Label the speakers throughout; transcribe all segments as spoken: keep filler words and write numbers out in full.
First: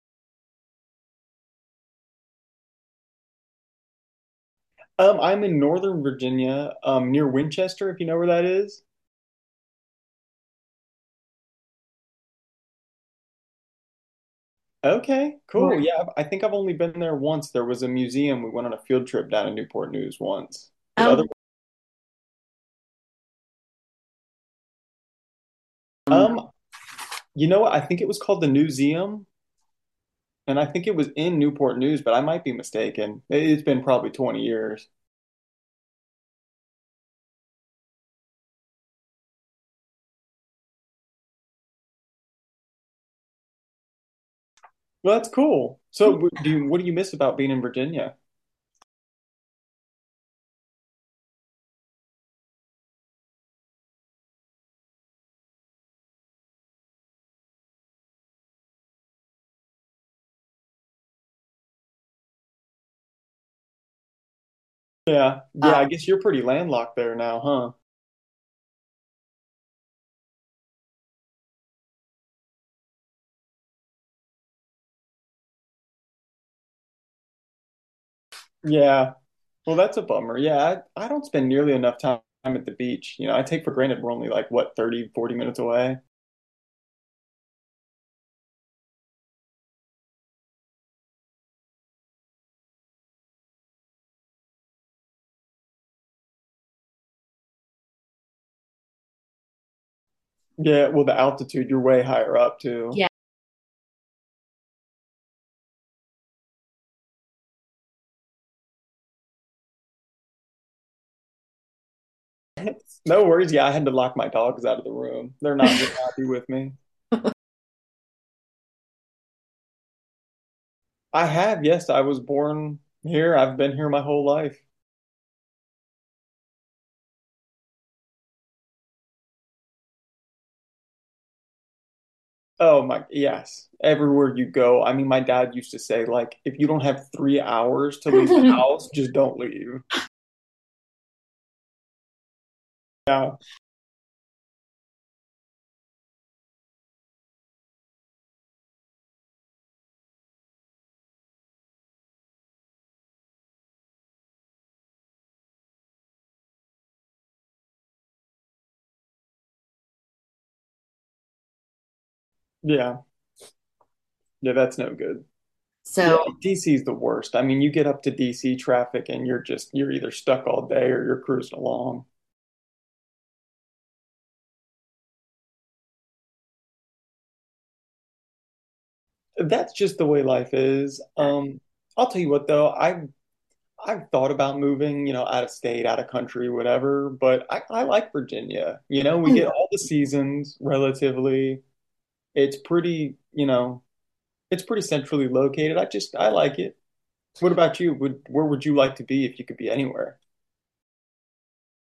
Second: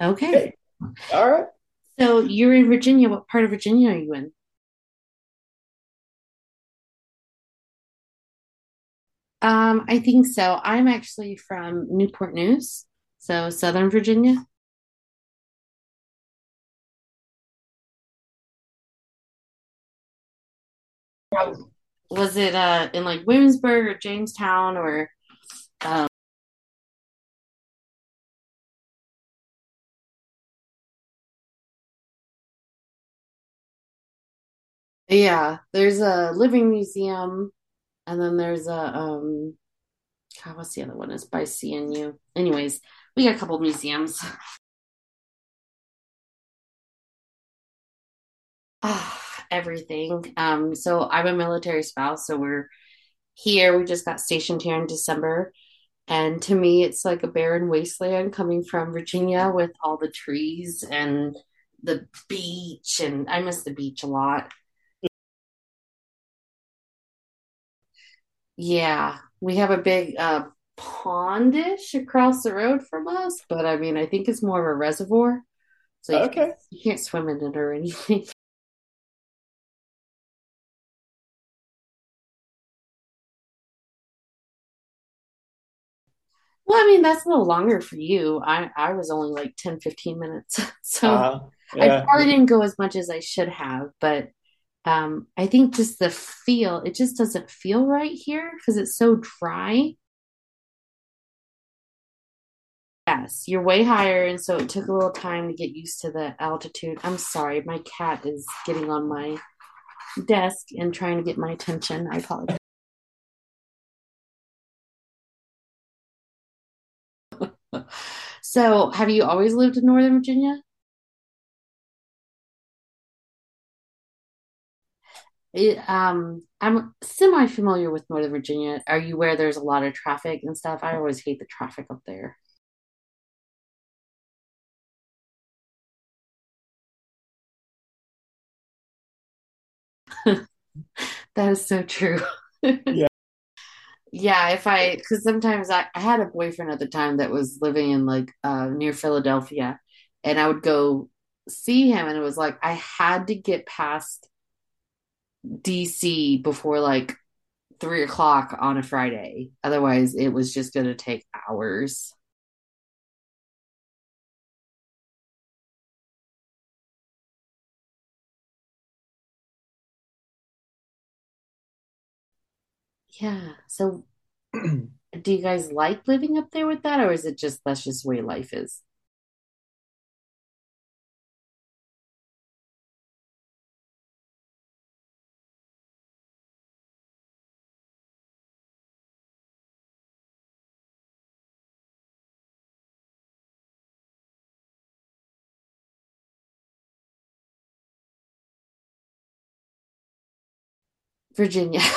Speaker 1: Okay. Okay. All right. So you're in Virginia. What part of Virginia are you in?
Speaker 2: Um, I'm in Northern Virginia, um, near Winchester, if you know where that is.
Speaker 1: Um, I think so. I'm actually from Newport News, so Southern Virginia.
Speaker 2: Okay, cool. Right. Yeah, I I think I've only been there once. There was a museum. We went on a field trip down to Newport News once. But oh, other,
Speaker 1: Was it uh, in like Williamsburg or Jamestown or? Um,
Speaker 2: um, um, you know what? I think it was called the Newseum, and I think it was in Newport News, but I might be mistaken. It- It's been probably twenty years.
Speaker 1: yeah, there's a living museum, and then there's a um, God, what's the other one? It's by C N U. Anyways, we got a couple museums.
Speaker 2: Well, that's cool. So, w- do you, what do you miss about being in Virginia?
Speaker 1: Ah, everything. Um, so I'm a military spouse, so we're here. We just got stationed here in December. And to me, it's like a barren wasteland coming from Virginia with all the trees and the beach. And I miss the beach a lot.
Speaker 2: Yeah, yeah. uh, I guess you're pretty landlocked there now, huh?
Speaker 1: Yeah, we have a big uh, pondish across the road from us, but I mean, I think it's more of a reservoir. So you, okay, can't, you can't swim in it or anything.
Speaker 2: Yeah. Well, that's a bummer. Yeah, I, I don't spend nearly enough time at the beach. You know, I take for granted we're only like, what, thirty, forty minutes away?
Speaker 1: Well, I mean, that's a little longer for you. I, I was only like ten fifteen minutes. So uh, yeah. I probably didn't go as much as I should have, but um, I think just the feel, it just doesn't feel right here because it's so dry.
Speaker 2: Yeah, well, the altitude, you're way higher up too. Yeah.
Speaker 1: Yes, you're way higher, and so it took a little time to get used to the altitude. I'm sorry, my cat is getting on my desk and trying to get my attention. I apologize.
Speaker 2: No worries. Yeah, I had to lock my dogs out of the room. They're not very happy with me.
Speaker 1: So, have you always lived in Northern Virginia?
Speaker 2: I have, yes, I was born here. I've been here my whole life.
Speaker 1: It, um, I'm semi familiar with Northern Virginia. Are you where there's a lot of traffic and stuff? I always hate the traffic up there.
Speaker 2: Oh my, yes. Everywhere you go. I mean, my dad used to say, like, if you don't have three hours to leave the house, just don't leave.
Speaker 1: That is so true. Yeah.
Speaker 2: Yeah,
Speaker 1: Yeah, if I, because sometimes I, I had a boyfriend at the time that was living in like uh, near Philadelphia, and I would go see him, and it was like I had to get past D C before like three o'clock on a Friday. Otherwise, it was just going to take hours.
Speaker 2: yeah, yeah, that's no good. So Yeah, So, D C is the worst. I mean, you get up to D C traffic and you're just you're either stuck all day or you're cruising along.
Speaker 1: Yeah. So, do you guys like living up there with that, or is it just that's just the way life is?
Speaker 2: That's just the way life is. Um, I'll tell you what though, I've I've thought about moving, you know, out of state, out of country, whatever, but I, I like Virginia. You know, we get all the seasons relatively. It's pretty, you know, it's pretty centrally located. I just I like it. What about you? Would Where would you like to be if you could be anywhere?
Speaker 1: Virginia.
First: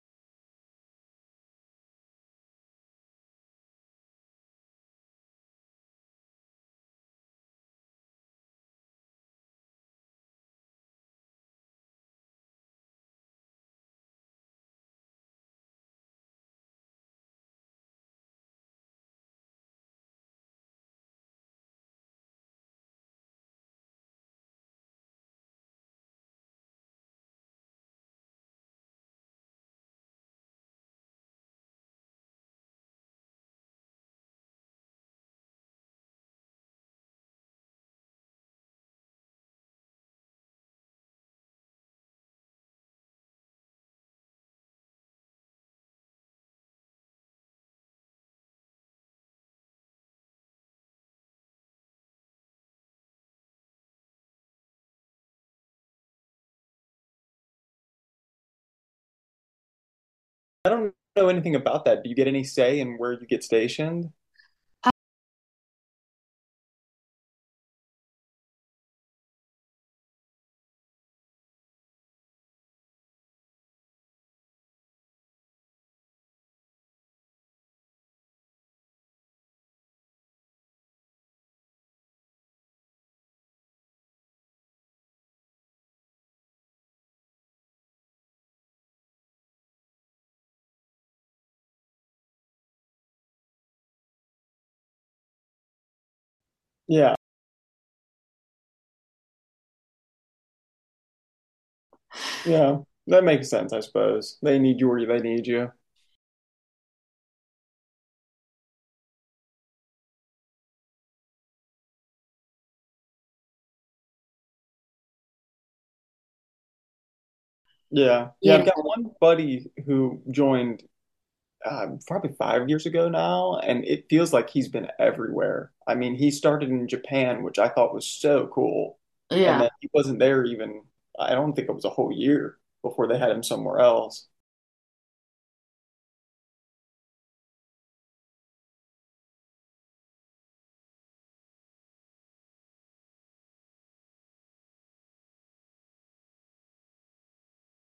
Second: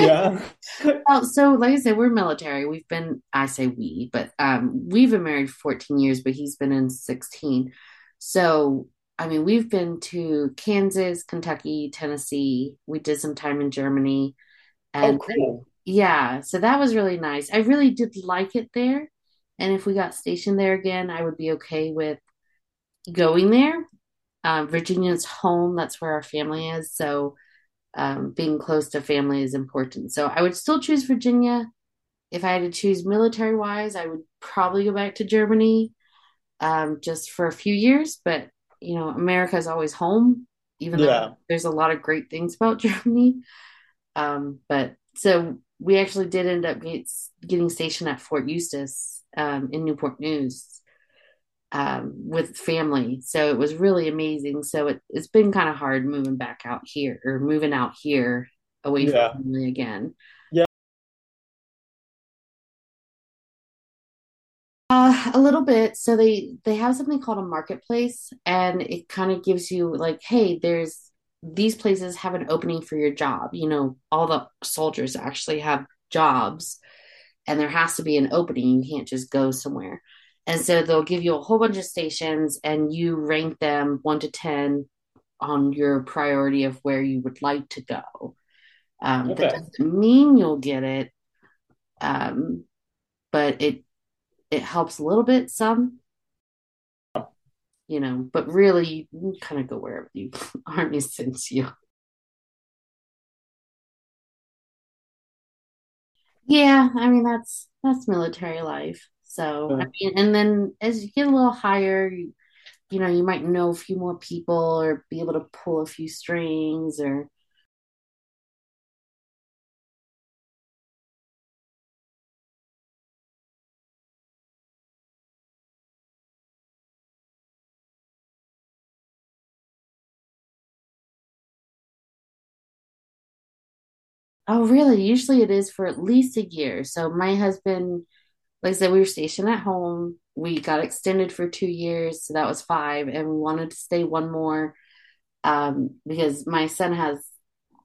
Speaker 1: Yeah. Well, so like I said, we're military. We've been, I say we, but um, we've been married fourteen years, but he's been in sixteen. So, I mean, we've been to Kansas, Kentucky, Tennessee. We did some time in Germany. And oh, cool, yeah, so that was really nice. I really did like it there. And if we got stationed there again, I would be okay with going there. Um, Virginia's home, that's where our family is. So, um, being close to family is important. So I would still choose Virginia. If I had to choose military wise, I would probably go back to Germany um, just for a few years. But, you know, America is always home, even yeah, though there's a lot of great things about Germany. Um, but so we actually did end up get, getting stationed at Fort Eustis um, in Newport News um, with family. So it was really amazing. So it, it's been kind of hard moving back out here or moving out here away, yeah, from family again. Yeah.
Speaker 2: I don't know anything about that. Do you get any say in where you get stationed?
Speaker 1: Uh, a little bit. So they they have something called a marketplace, and it kind of gives you like, hey, there's these places have an opening for your job. You know, all the soldiers actually have jobs, and there has to be an opening. You can't just go somewhere. And so they'll give you a whole bunch of stations, and you rank them one to ten on your priority of where you would like to go. Um, Okay. That doesn't mean you'll get it, um, but it it helps a little bit, some,
Speaker 2: Yeah.
Speaker 1: you know. But really, you kind of go wherever the army sends you.
Speaker 2: Yeah, that makes sense, I suppose. They need you or they need you.
Speaker 1: Yeah, I mean that's that's military life. So mm, I, yeah, mean, and then as you get a little higher, you, you know, you might know a few more people or be able to pull a few strings or.
Speaker 2: Yeah. Yeah, I've Yeah. got one buddy who joined uh, probably five years ago now, and it feels like he's been everywhere. I mean, he started in Japan, which I thought was so cool. And yeah, then he wasn't there even, I don't think it was a whole year before they had him somewhere else.
Speaker 1: Oh, really? Usually it is for at least a year. So my husband, like I said, we were stationed at home. We got extended for two years, so that was five, and we wanted to stay one more um, because my son has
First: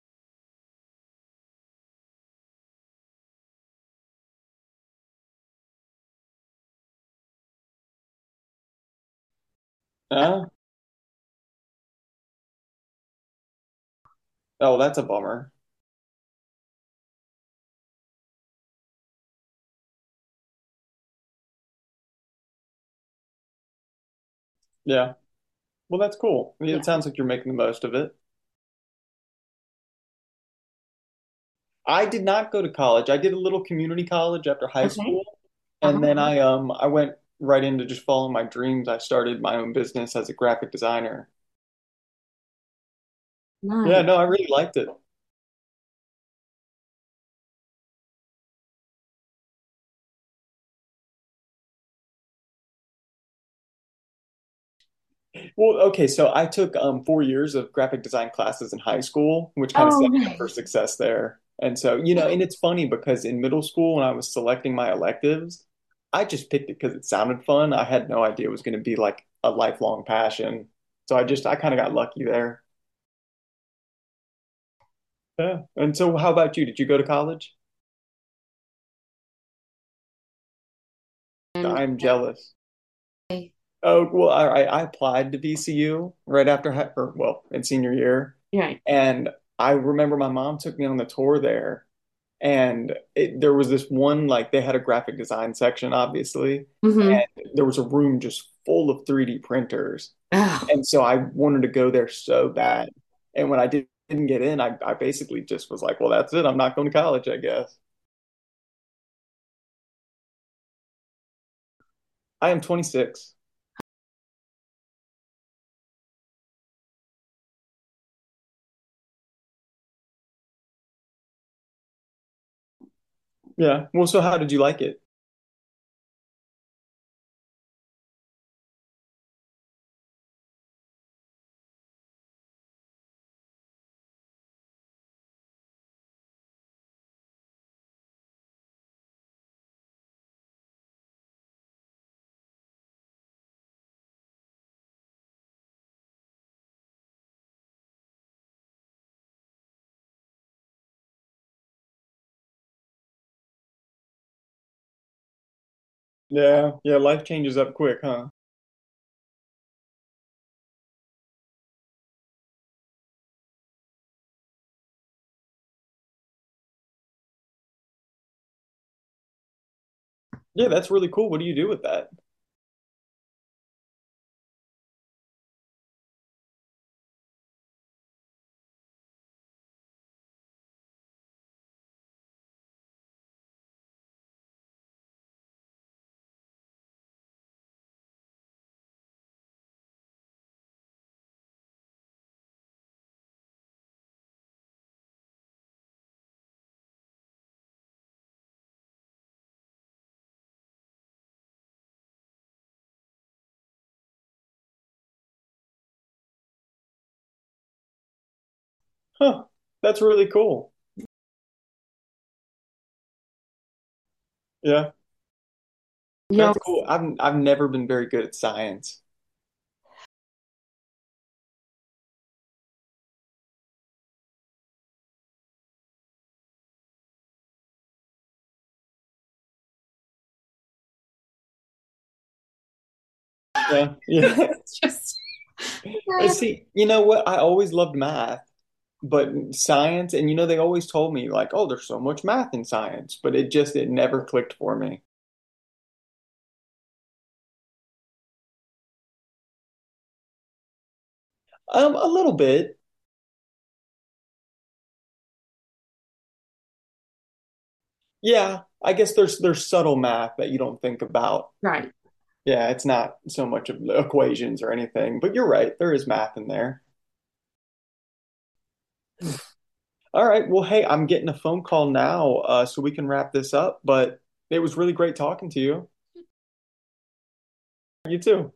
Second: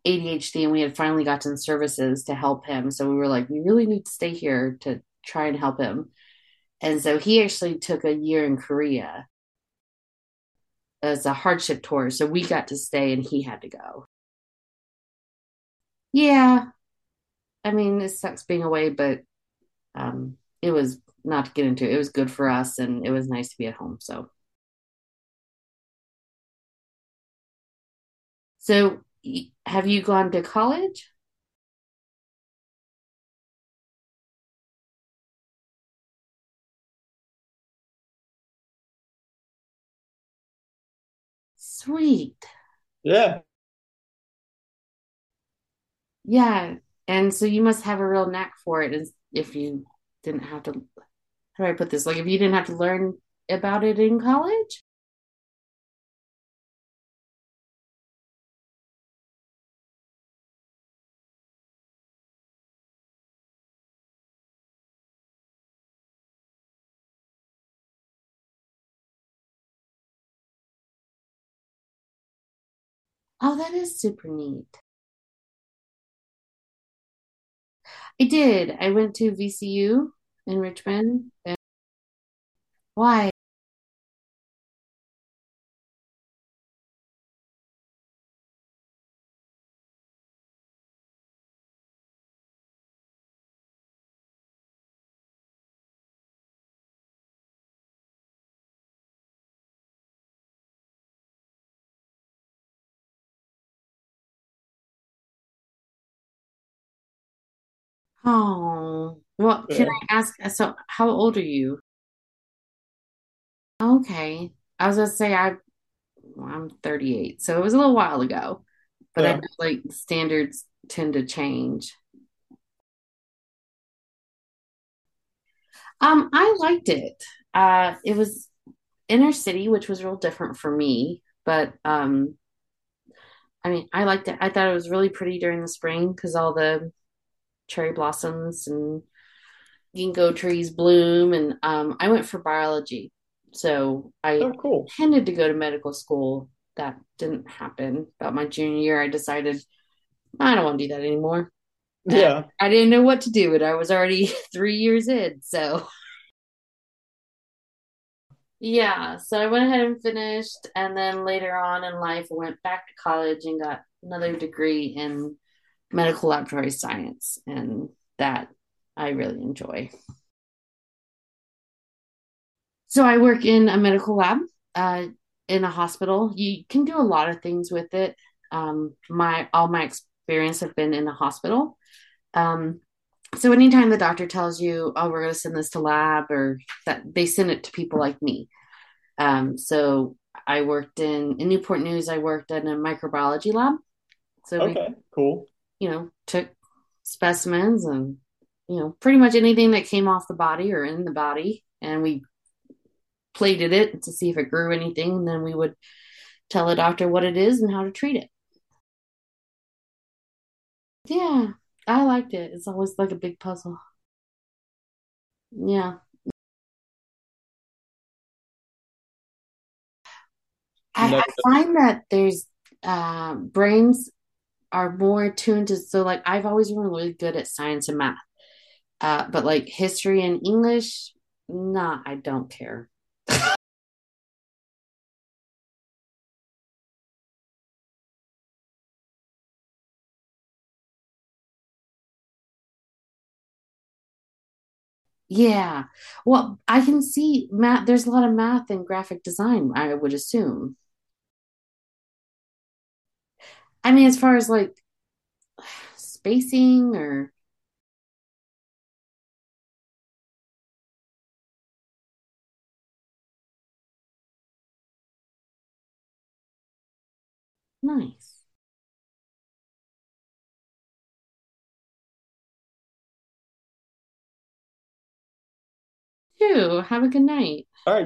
Speaker 1: A D H D, and we had finally gotten services to help him. So we were like, we really need to stay here to try and help him. And so he actually took a year in Korea
Speaker 2: Huh?
Speaker 1: as a hardship tour. So we got to stay, and he had to go.
Speaker 2: Oh, that's a bummer.
Speaker 1: Yeah, I mean, it sucks being away, but um, it was not to get into. It was good for us, and it was nice to be at home. So,
Speaker 2: Yeah. Well, that's cool. I mean, yeah. It sounds like you're making the most of it.
Speaker 1: so, have you gone to college?
Speaker 2: I did not go to college. I did a little community college after high, okay, school. And then I um I went right into just following my dreams. I started my own business as a graphic designer.
Speaker 1: Sweet. Yeah.
Speaker 2: Nice. Yeah, nice, no, I really liked it.
Speaker 1: Yeah. And so you must have a real knack for it is- if you didn't have to, how do I put this? Like, if you didn't have to learn about it in college?
Speaker 2: Well, okay, so I took um four years of graphic design classes in high school, which kind of, oh, set me up for, nice, success there. And so, you know, and it's funny because in middle school when I was selecting my electives, I just picked it because it sounded fun. I had no idea it was going to be like a lifelong passion. So I just I kind of got lucky there.
Speaker 1: Oh, that is super neat.
Speaker 2: Yeah. And so how about you? Did you go to college?
Speaker 1: I did. I went to V C U in Richmond. And
Speaker 2: I'm jealous.
Speaker 1: why?
Speaker 2: Okay. Oh, well, all right. I applied to V C U right after high, or well, in senior year. Right. And I remember my mom took me on the tour there, and it, there was this one like they had a graphic design section, obviously, mm-hmm, and there was a room just full of three D printers, oh, and so I wanted to go there so bad. And when I did, didn't get in, I, I basically just was like, well, that's it. I'm not going to college, I guess.
Speaker 1: Oh, well, yeah, can, yeah, I ask? So, how old are you?
Speaker 2: I am twenty-six.
Speaker 1: Okay. I was gonna say I, well, I'm thirty-eight, so it was a little while ago. But I, yeah, I know like standards tend to change.
Speaker 2: Yeah. Well, so how did you like it?
Speaker 1: Um, I liked it. Uh, it was inner city, which was real different for me, but um, I mean, I liked it. I thought it was really pretty during the spring because all the cherry blossoms and ginkgo trees bloom, and um, I went for biology, so I, oh, cool, intended to go to medical school. That didn't happen. About my junior year, I decided I don't want to do that anymore. Yeah. I didn't know what to do, but I was already three years in, so.
Speaker 2: Yeah. Yeah. Life changes up quick, huh?
Speaker 1: Yeah, so I went ahead and finished, and then later on in life, I went back to college and got another degree in medical laboratory science, and that I really enjoy.
Speaker 2: Yeah, that's really cool. What do you do with that?
Speaker 1: So I work in a medical lab uh, in a hospital. You can do a lot of things with it. Um, my all my experience have been in a hospital. Um, so anytime the doctor tells you, "Oh, we're going to send this to lab," or that they send it to people like me. Um, so I worked in in Newport News. I worked in a microbiology lab. So okay, we, cool, you know, took specimens and you know pretty much anything that came off the body or in the body, and we plated it to see if it grew anything, and then we would tell the doctor what it is and how to treat it.
Speaker 2: Huh. That's really cool.
Speaker 1: Yeah, I liked it. It's always like a big puzzle.
Speaker 2: Yeah.
Speaker 1: Yeah,
Speaker 2: Yeah. That's cool. I've I've never been very good at science.
Speaker 1: I, I find that there's uh, brains are more attuned to so like I've always been really good at science and math. Uh, but like history and English, nah, I don't care.
Speaker 2: Yeah. Yeah. It's just see, you know what? I always loved math, but science, and you know, they always told me like, oh, there's so much math in science, but it just it never clicked for me.
Speaker 1: Yeah. Well, I can see math. There's a lot of math and graphic design, I would assume.
Speaker 2: Um, a little bit.
Speaker 1: I mean, as far as like spacing or
Speaker 2: Yeah. I guess there's there's subtle math that you don't think about, right. Yeah, it's not so much of equations or anything, but you're right, there is math in there.
Speaker 1: nice.
Speaker 2: All right. Well, hey, I'm getting a phone call now, uh, so we can wrap this up, but it was really great talking to you.
Speaker 1: You have a good night. All right.
Speaker 2: You too.